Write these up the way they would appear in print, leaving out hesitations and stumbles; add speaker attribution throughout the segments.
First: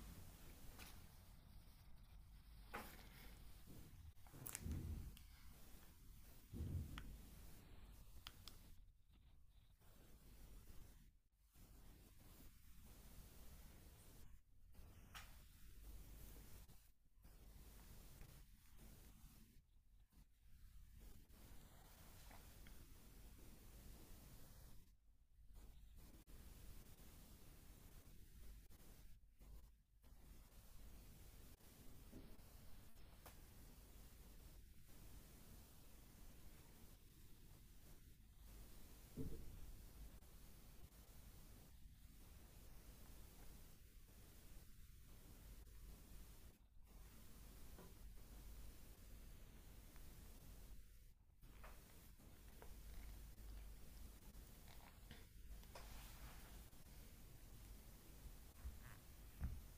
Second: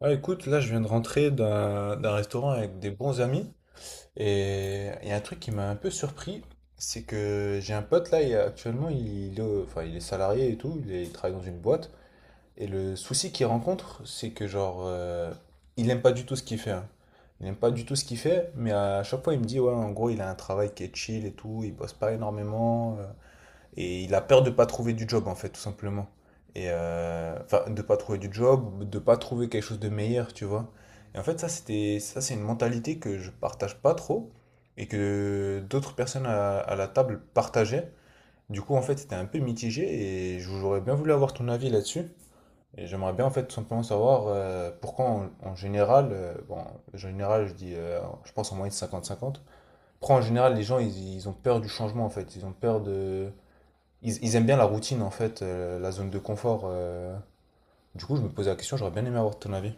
Speaker 1: Ouais, écoute, là je viens de rentrer d'un restaurant avec des bons amis et il y a un truc qui m'a un peu surpris, c'est que j'ai un pote là, et actuellement il est salarié et tout, il travaille dans une boîte et le souci qu'il rencontre c'est que il aime pas du tout ce qu'il fait, hein. Il aime pas du tout ce qu'il fait, mais à chaque fois il me dit ouais, en gros il a un travail qui est chill et tout, il bosse pas énormément, et il a peur de pas trouver du job, en fait, tout simplement. De pas trouver du job, de pas trouver quelque chose de meilleur, tu vois. Et en fait, ça, c'est une mentalité que je partage pas trop et que d'autres personnes à la table partageaient. Du coup, en fait, c'était un peu mitigé et j'aurais bien voulu avoir ton avis là-dessus. Et j'aimerais bien, en fait, tout simplement savoir pourquoi, en général, en général, je dis, je pense en moyenne 50 cinquante pourquoi en général, ils ont peur du changement, en fait. Ils ont peur de, ils aiment bien la routine, en fait, la zone de confort. Du coup, je me posais la question, j'aurais bien aimé avoir ton avis.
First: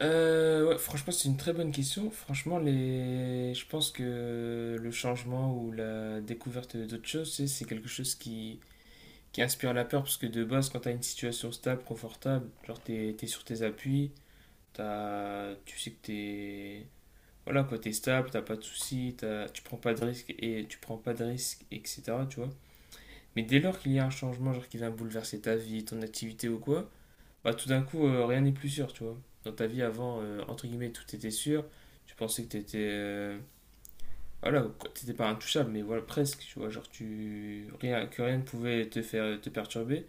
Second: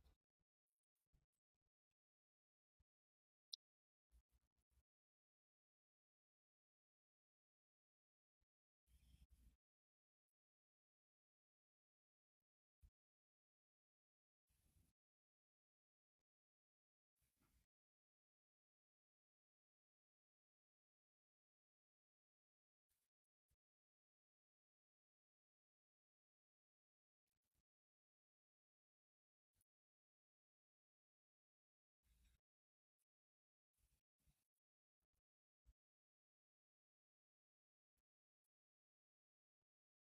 Speaker 2: Ouais, franchement, c'est une très bonne question. Franchement, je pense que le changement ou la découverte d'autres choses, c'est quelque chose qui inspire la peur, parce que de base, quand t'as une situation stable, confortable, genre t'es sur tes appuis, tu sais que voilà quoi, t'es stable, t'as pas de soucis, tu prends pas de risques et tu prends pas de risques, etc. Tu vois. Mais dès lors qu'il y a un changement, genre qui vient bouleverser ta vie, ton activité ou quoi, bah, tout d'un coup, rien n'est plus sûr, tu vois. Dans ta vie avant, entre guillemets, tout était sûr. Tu pensais que t'étais. Voilà, que t'étais pas intouchable, mais voilà, presque, tu vois. Genre, tu, rien, que rien ne pouvait te faire te perturber.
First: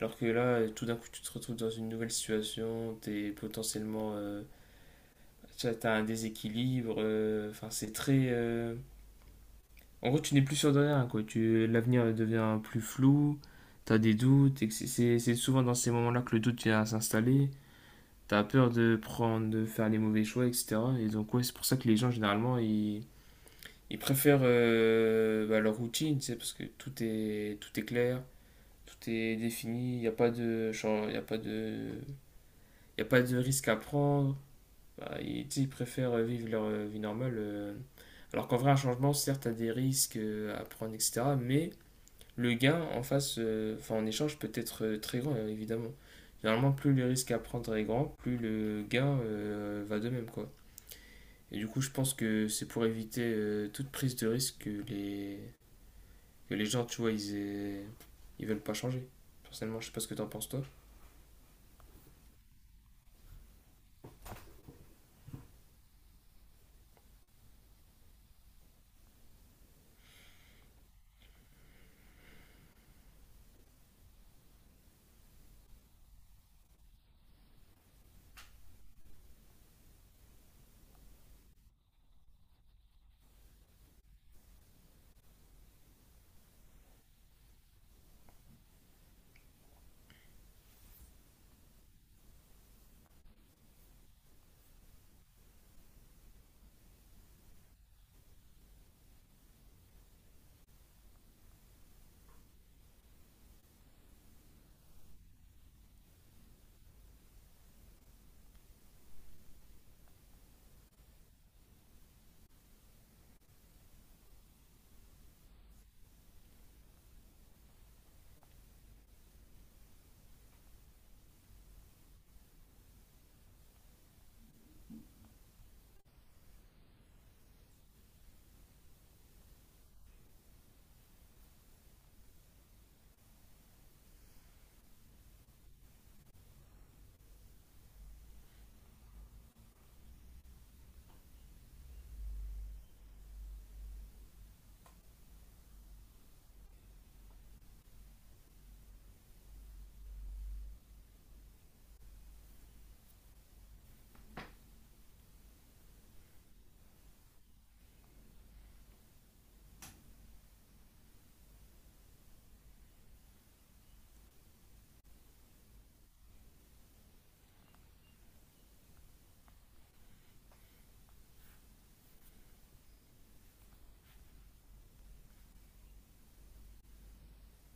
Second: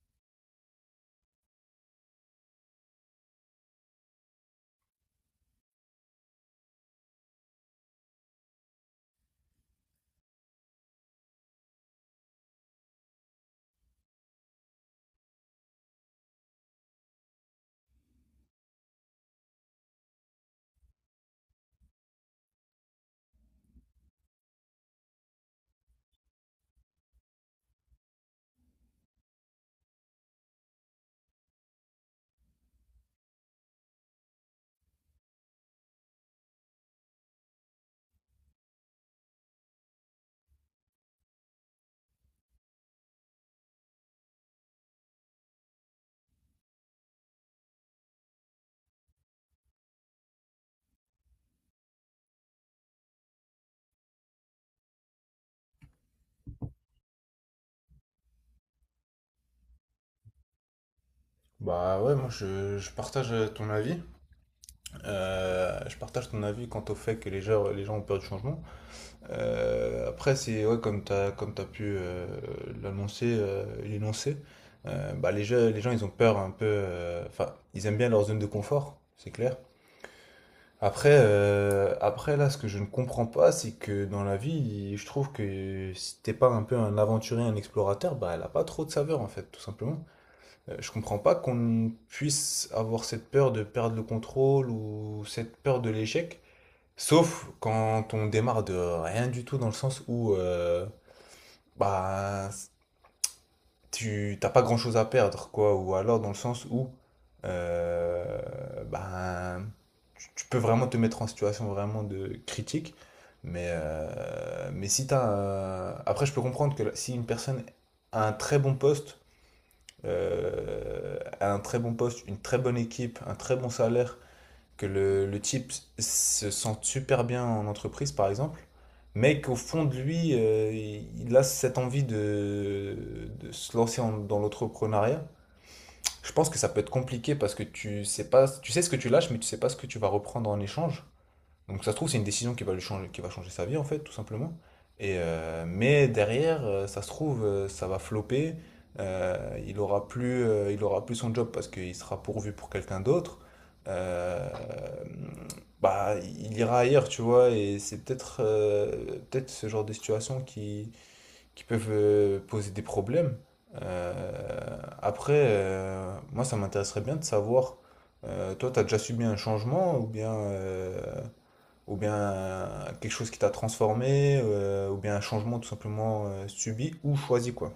Speaker 2: Alors que là, tout d'un coup, tu te retrouves dans une nouvelle situation, t'es potentiellement. Tu vois, t'as un déséquilibre. Enfin, c'est très. En gros, tu n'es plus sûr de rien, quoi. L'avenir devient plus flou, t'as des doutes, et que c'est souvent dans ces moments-là que le doute vient à s'installer. T'as peur de prendre, de faire les mauvais choix, etc. Et donc, ouais, c'est pour ça que les gens, généralement, ils préfèrent bah, leur routine, tu sais, parce que tout est clair, tout est défini, il n'y a pas de, chan- y a pas de risque à prendre. Bah, tu sais, ils préfèrent vivre leur vie normale. Alors qu'en vrai, un changement, certes, t'as des risques à prendre, etc. Mais le gain en face, enfin en échange peut être très grand, évidemment. Généralement, plus le risque à prendre est grand, plus le gain va de même, quoi. Et du coup, je pense que c'est pour éviter toute prise de risque que les gens, tu vois, ils veulent pas changer. Personnellement, je sais pas ce que t'en penses, toi.
Speaker 1: Bah ouais, moi je partage ton avis. Je partage ton avis quant au fait que les gens ont peur du changement. Après, c'est ouais, comme t'as pu l'énoncer. Les les gens ils ont peur un peu. Enfin, ils aiment bien leur zone de confort, c'est clair. Après, là, ce que je ne comprends pas, c'est que dans la vie, je trouve que si t'es pas un peu un aventurier, un explorateur, bah, elle a pas trop de saveur, en fait, tout simplement. Je comprends pas qu'on puisse avoir cette peur de perdre le contrôle ou cette peur de l'échec, sauf quand on démarre de rien du tout, dans le sens où, bah, tu t'as pas grand-chose à perdre, quoi. Ou alors dans le sens où euh, ben, tu peux vraiment te mettre en situation vraiment de critique. Mais si t'as un- Après, je peux comprendre que si une personne a un très bon poste, une très bonne équipe, un très bon salaire, que le type se sent super bien en entreprise, par exemple, mais qu'au fond de lui, il a cette envie de se lancer dans l'entrepreneuriat. Je pense que ça peut être compliqué parce que tu sais pas, tu sais ce que tu lâches, mais tu sais pas ce que tu vas reprendre en échange. Donc ça se trouve, c'est une décision qui va changer sa vie, en fait, tout simplement. Mais derrière, ça se trouve, ça va flopper. Il aura plus son job parce qu'il sera pourvu pour quelqu'un d'autre. Euh, il ira ailleurs, tu vois. Et peut-être ce genre de situation qui peuvent poser des problèmes. Moi, ça m'intéresserait bien de savoir, toi, tu as déjà subi un changement ou bien... quelque chose qui t'a transformé, ou bien un changement tout simplement subi ou choisi, quoi.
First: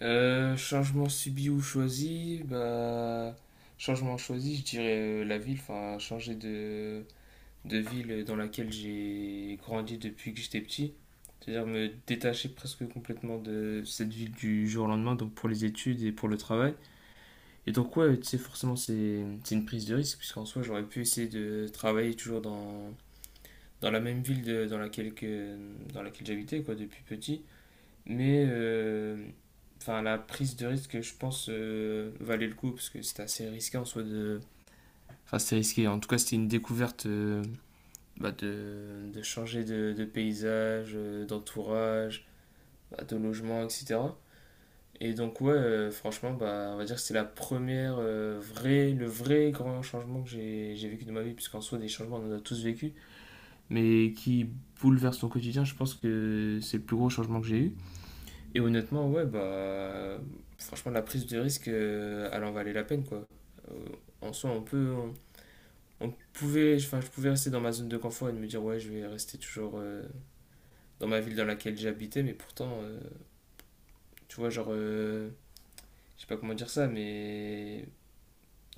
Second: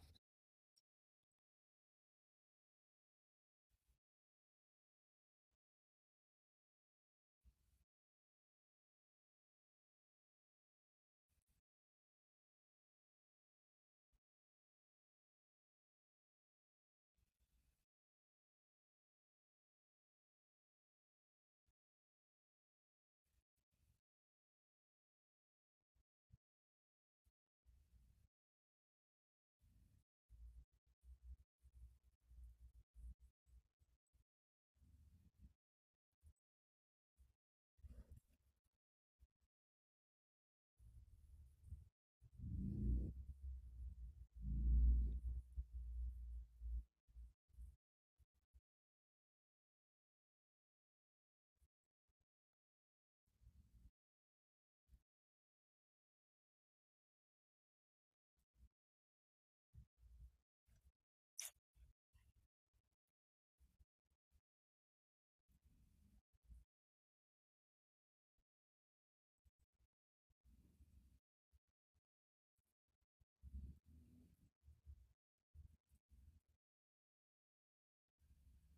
Speaker 2: Changement subi ou choisi, Changement choisi, je dirais la ville, enfin, de ville dans laquelle j'ai grandi depuis que j'étais petit. C'est-à-dire me détacher presque complètement de cette ville du jour au lendemain, donc pour les études et pour le travail. Et donc, ouais, tu sais, forcément, c'est une prise de risque, puisqu'en soi, j'aurais pu essayer de travailler toujours dans la même dans laquelle j'habitais, quoi, depuis petit. Mais, enfin, la prise de risque, je pense, valait le coup, parce que c'était assez risqué en soi Enfin, c'était risqué. En tout cas, c'était une découverte bah, changer de paysage, d'entourage, bah, de logement, etc. Et donc ouais, franchement, bah, on va dire que c'est la première vraie, le vrai grand changement que j'ai vécu de ma vie, puisqu'en soi des changements on en a tous vécu, mais qui bouleverse ton quotidien, je pense que c'est le plus gros changement que j'ai eu. Et honnêtement, ouais, bah franchement la prise de risque, elle en valait la peine quoi. Euh, en soi, on pouvait, enfin je pouvais rester dans ma zone de confort et de me dire ouais, je vais rester toujours dans ma ville dans laquelle j'habitais, mais pourtant, tu vois, genre, je sais pas comment dire ça, mais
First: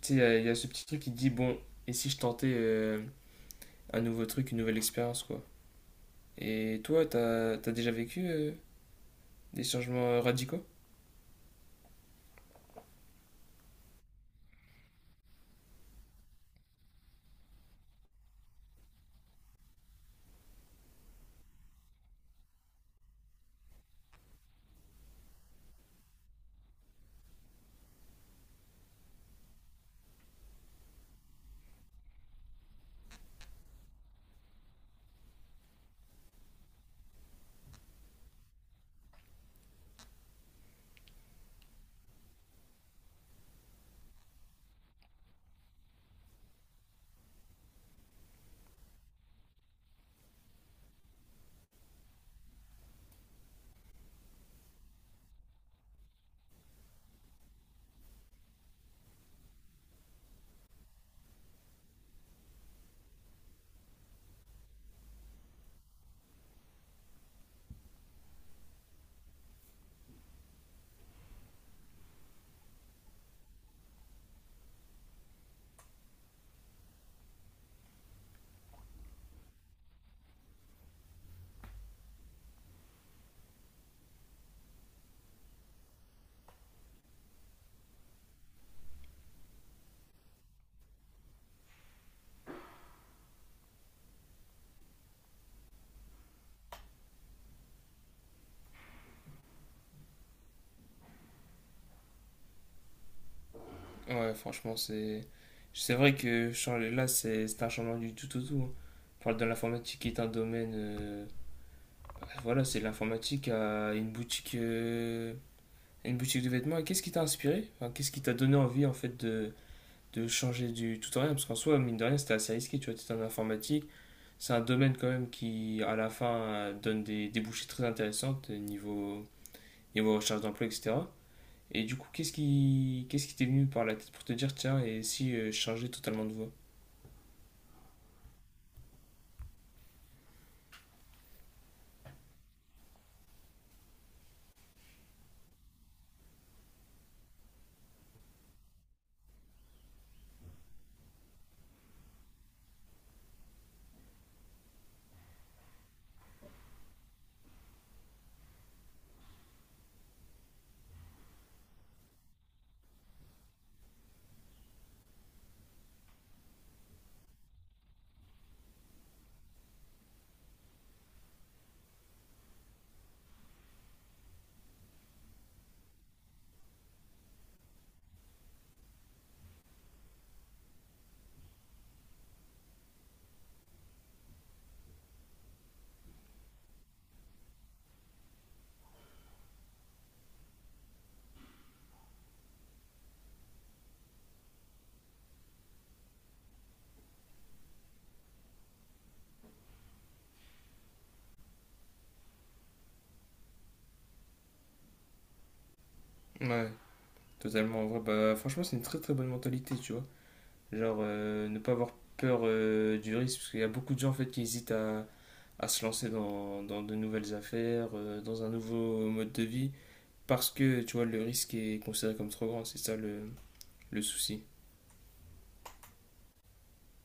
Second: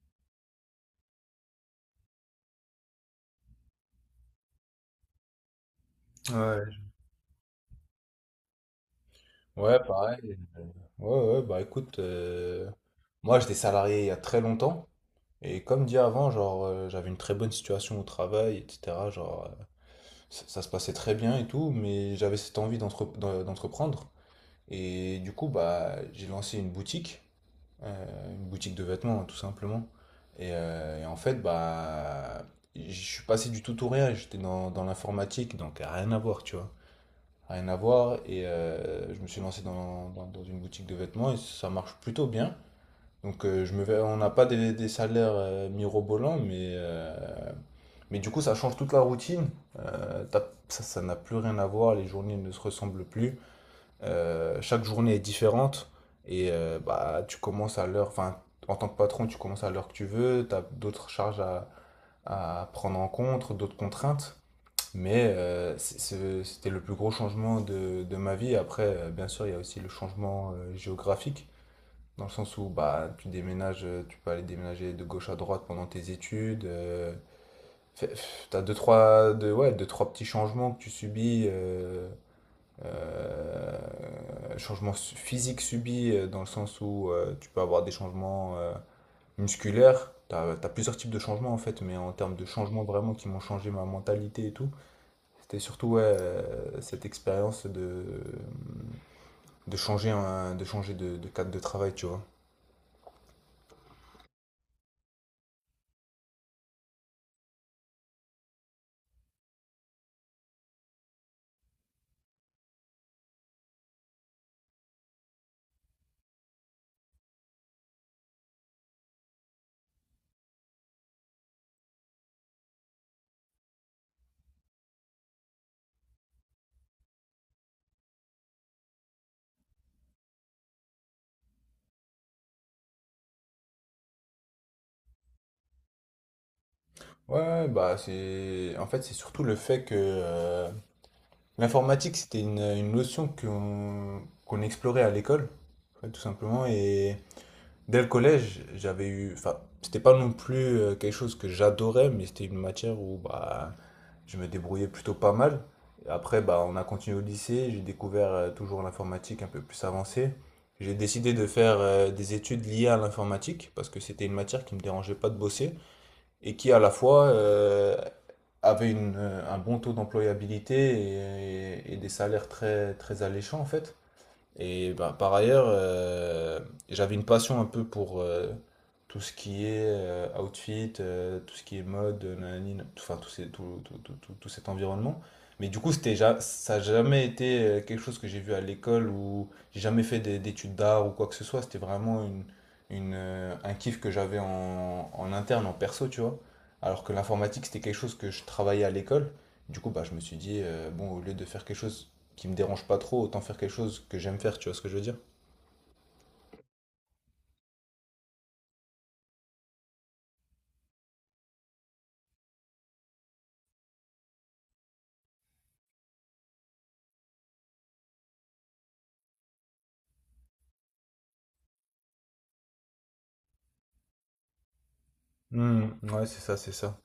Speaker 2: tu sais, il y a ce petit truc qui te dit, bon, et si je tentais un nouveau truc, une nouvelle expérience, quoi.
Speaker 1: Ouais.
Speaker 2: Et toi, t'as déjà vécu des
Speaker 1: Ouais,
Speaker 2: changements
Speaker 1: pareil.
Speaker 2: radicaux?
Speaker 1: Ouais, ouais, bah écoute, moi j'étais salarié il y a très longtemps, et comme dit avant, j'avais une très bonne situation au travail, etc. Genre ça se passait très bien et tout, mais j'avais cette envie d'entreprendre, et du coup, bah j'ai lancé une boutique. Une boutique de vêtements, hein, tout simplement. Et en fait, bah, je suis passé du tout au rien. J'étais dans l'informatique, donc rien à voir, tu vois. Rien à voir. Je me suis lancé dans une boutique de vêtements et ça marche plutôt bien. Donc, on n'a pas des salaires mirobolants, mais du coup, ça change toute la routine. Ça n'a plus rien à voir, les journées ne se ressemblent plus. Chaque journée est différente et bah, tu commences à l'heure, enfin, en tant que patron, tu commences à l'heure que tu veux, tu as d'autres charges à prendre en compte, d'autres contraintes. Mais c'était le plus gros changement de ma vie. Bien sûr, il y a aussi le changement géographique, dans le sens où bah, tu déménages, tu peux aller déménager de gauche à droite pendant tes études. Fait- T'as deux, trois petits changements que tu subis euh, changements physiques subis dans le sens où tu peux avoir des changements musculaires. Tu as plusieurs types de changements en fait, mais en termes de changements vraiment qui m'ont changé ma mentalité et tout, c'était surtout ouais, cette expérience de changer de cadre de travail, tu vois.
Speaker 2: Ouais, franchement, c'est. C'est vrai que changer là, c'est un changement du tout au tout. Hein. On parle de l'informatique qui est un domaine. Bah, voilà, c'est l'informatique à une boutique de vêtements. Et qu'est-ce qui t'a inspiré? Enfin, qu'est-ce qui t'a donné envie en fait de changer du tout en rien, parce qu'en soi, mine de rien, c'était assez risqué, tu vois, t'es en informatique, c'est un domaine quand même qui, à la fin, donne des débouchés très intéressantes niveau recherche d'emploi, etc. Et du coup, qu'est-ce qui t'est venu par la tête pour te dire, tiens, et si je changeais totalement de voie?
Speaker 1: Bah c'est surtout le fait que l'informatique c'était une notion qu'on explorait à l'école, en fait, tout simplement. Et dès le collège, j'avais eu. Enfin, c'était pas non plus quelque chose que j'adorais, mais c'était une matière où bah, je me débrouillais plutôt pas mal. Et après, bah, on a continué au lycée, j'ai découvert toujours l'informatique un peu plus avancée. J'ai décidé de faire des études liées à l'informatique parce que c'était une matière qui me dérangeait pas de bosser et qui à la fois avait un bon taux d'employabilité et des salaires très, très alléchants en fait. Et ben, par ailleurs, j'avais une passion un peu pour tout ce qui est outfit, tout ce qui est mode, nanani, nan- tout, enfin, tout, ces- tout, tout- tout- tout- tout cet environnement. Mais du coup, c'était, ça n'a jamais été quelque chose que j'ai vu à l'école ou j'ai jamais fait d'études d'art ou quoi que ce soit. C'était vraiment un kiff que j'avais en, en interne, en perso, tu vois. Alors que l'informatique, c'était quelque chose que je travaillais à l'école. Du coup, bah, je me suis dit, bon, au lieu de faire quelque chose qui me dérange pas trop, autant faire quelque chose que j'aime faire, tu vois ce que je veux dire?
Speaker 2: Ouais. Totalement, en vrai, bah, franchement, c'est une très très bonne mentalité, tu vois. Genre, ne pas avoir peur du risque, parce qu'il y a beaucoup de gens, en fait, à se lancer dans de nouvelles affaires, dans un nouveau mode de vie. Parce que, tu vois, le risque est considéré comme trop grand, c'est ça le souci.
Speaker 1: Hmm, ouais, c'est ça, c'est ça.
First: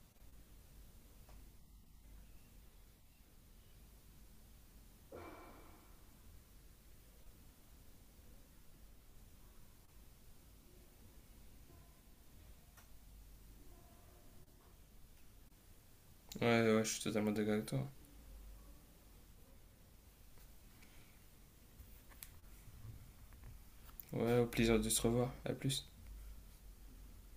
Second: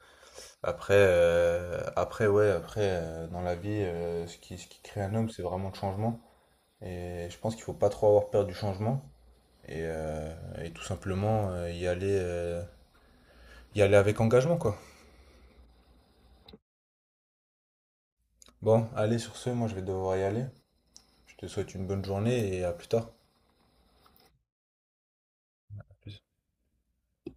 Speaker 1: Après, dans la vie, ce ce qui crée un homme, c'est vraiment le changement. Et je pense qu'il faut pas trop avoir peur du changement. Et, euh, et tout simplement y aller avec engagement, quoi.
Speaker 2: Ouais, ouais, je suis totalement d'accord avec toi.
Speaker 1: Bon, allez, sur ce, moi je vais devoir y aller. Je te souhaite une bonne journée et à plus tard.
Speaker 2: Ouais, au plaisir de se revoir. À plus.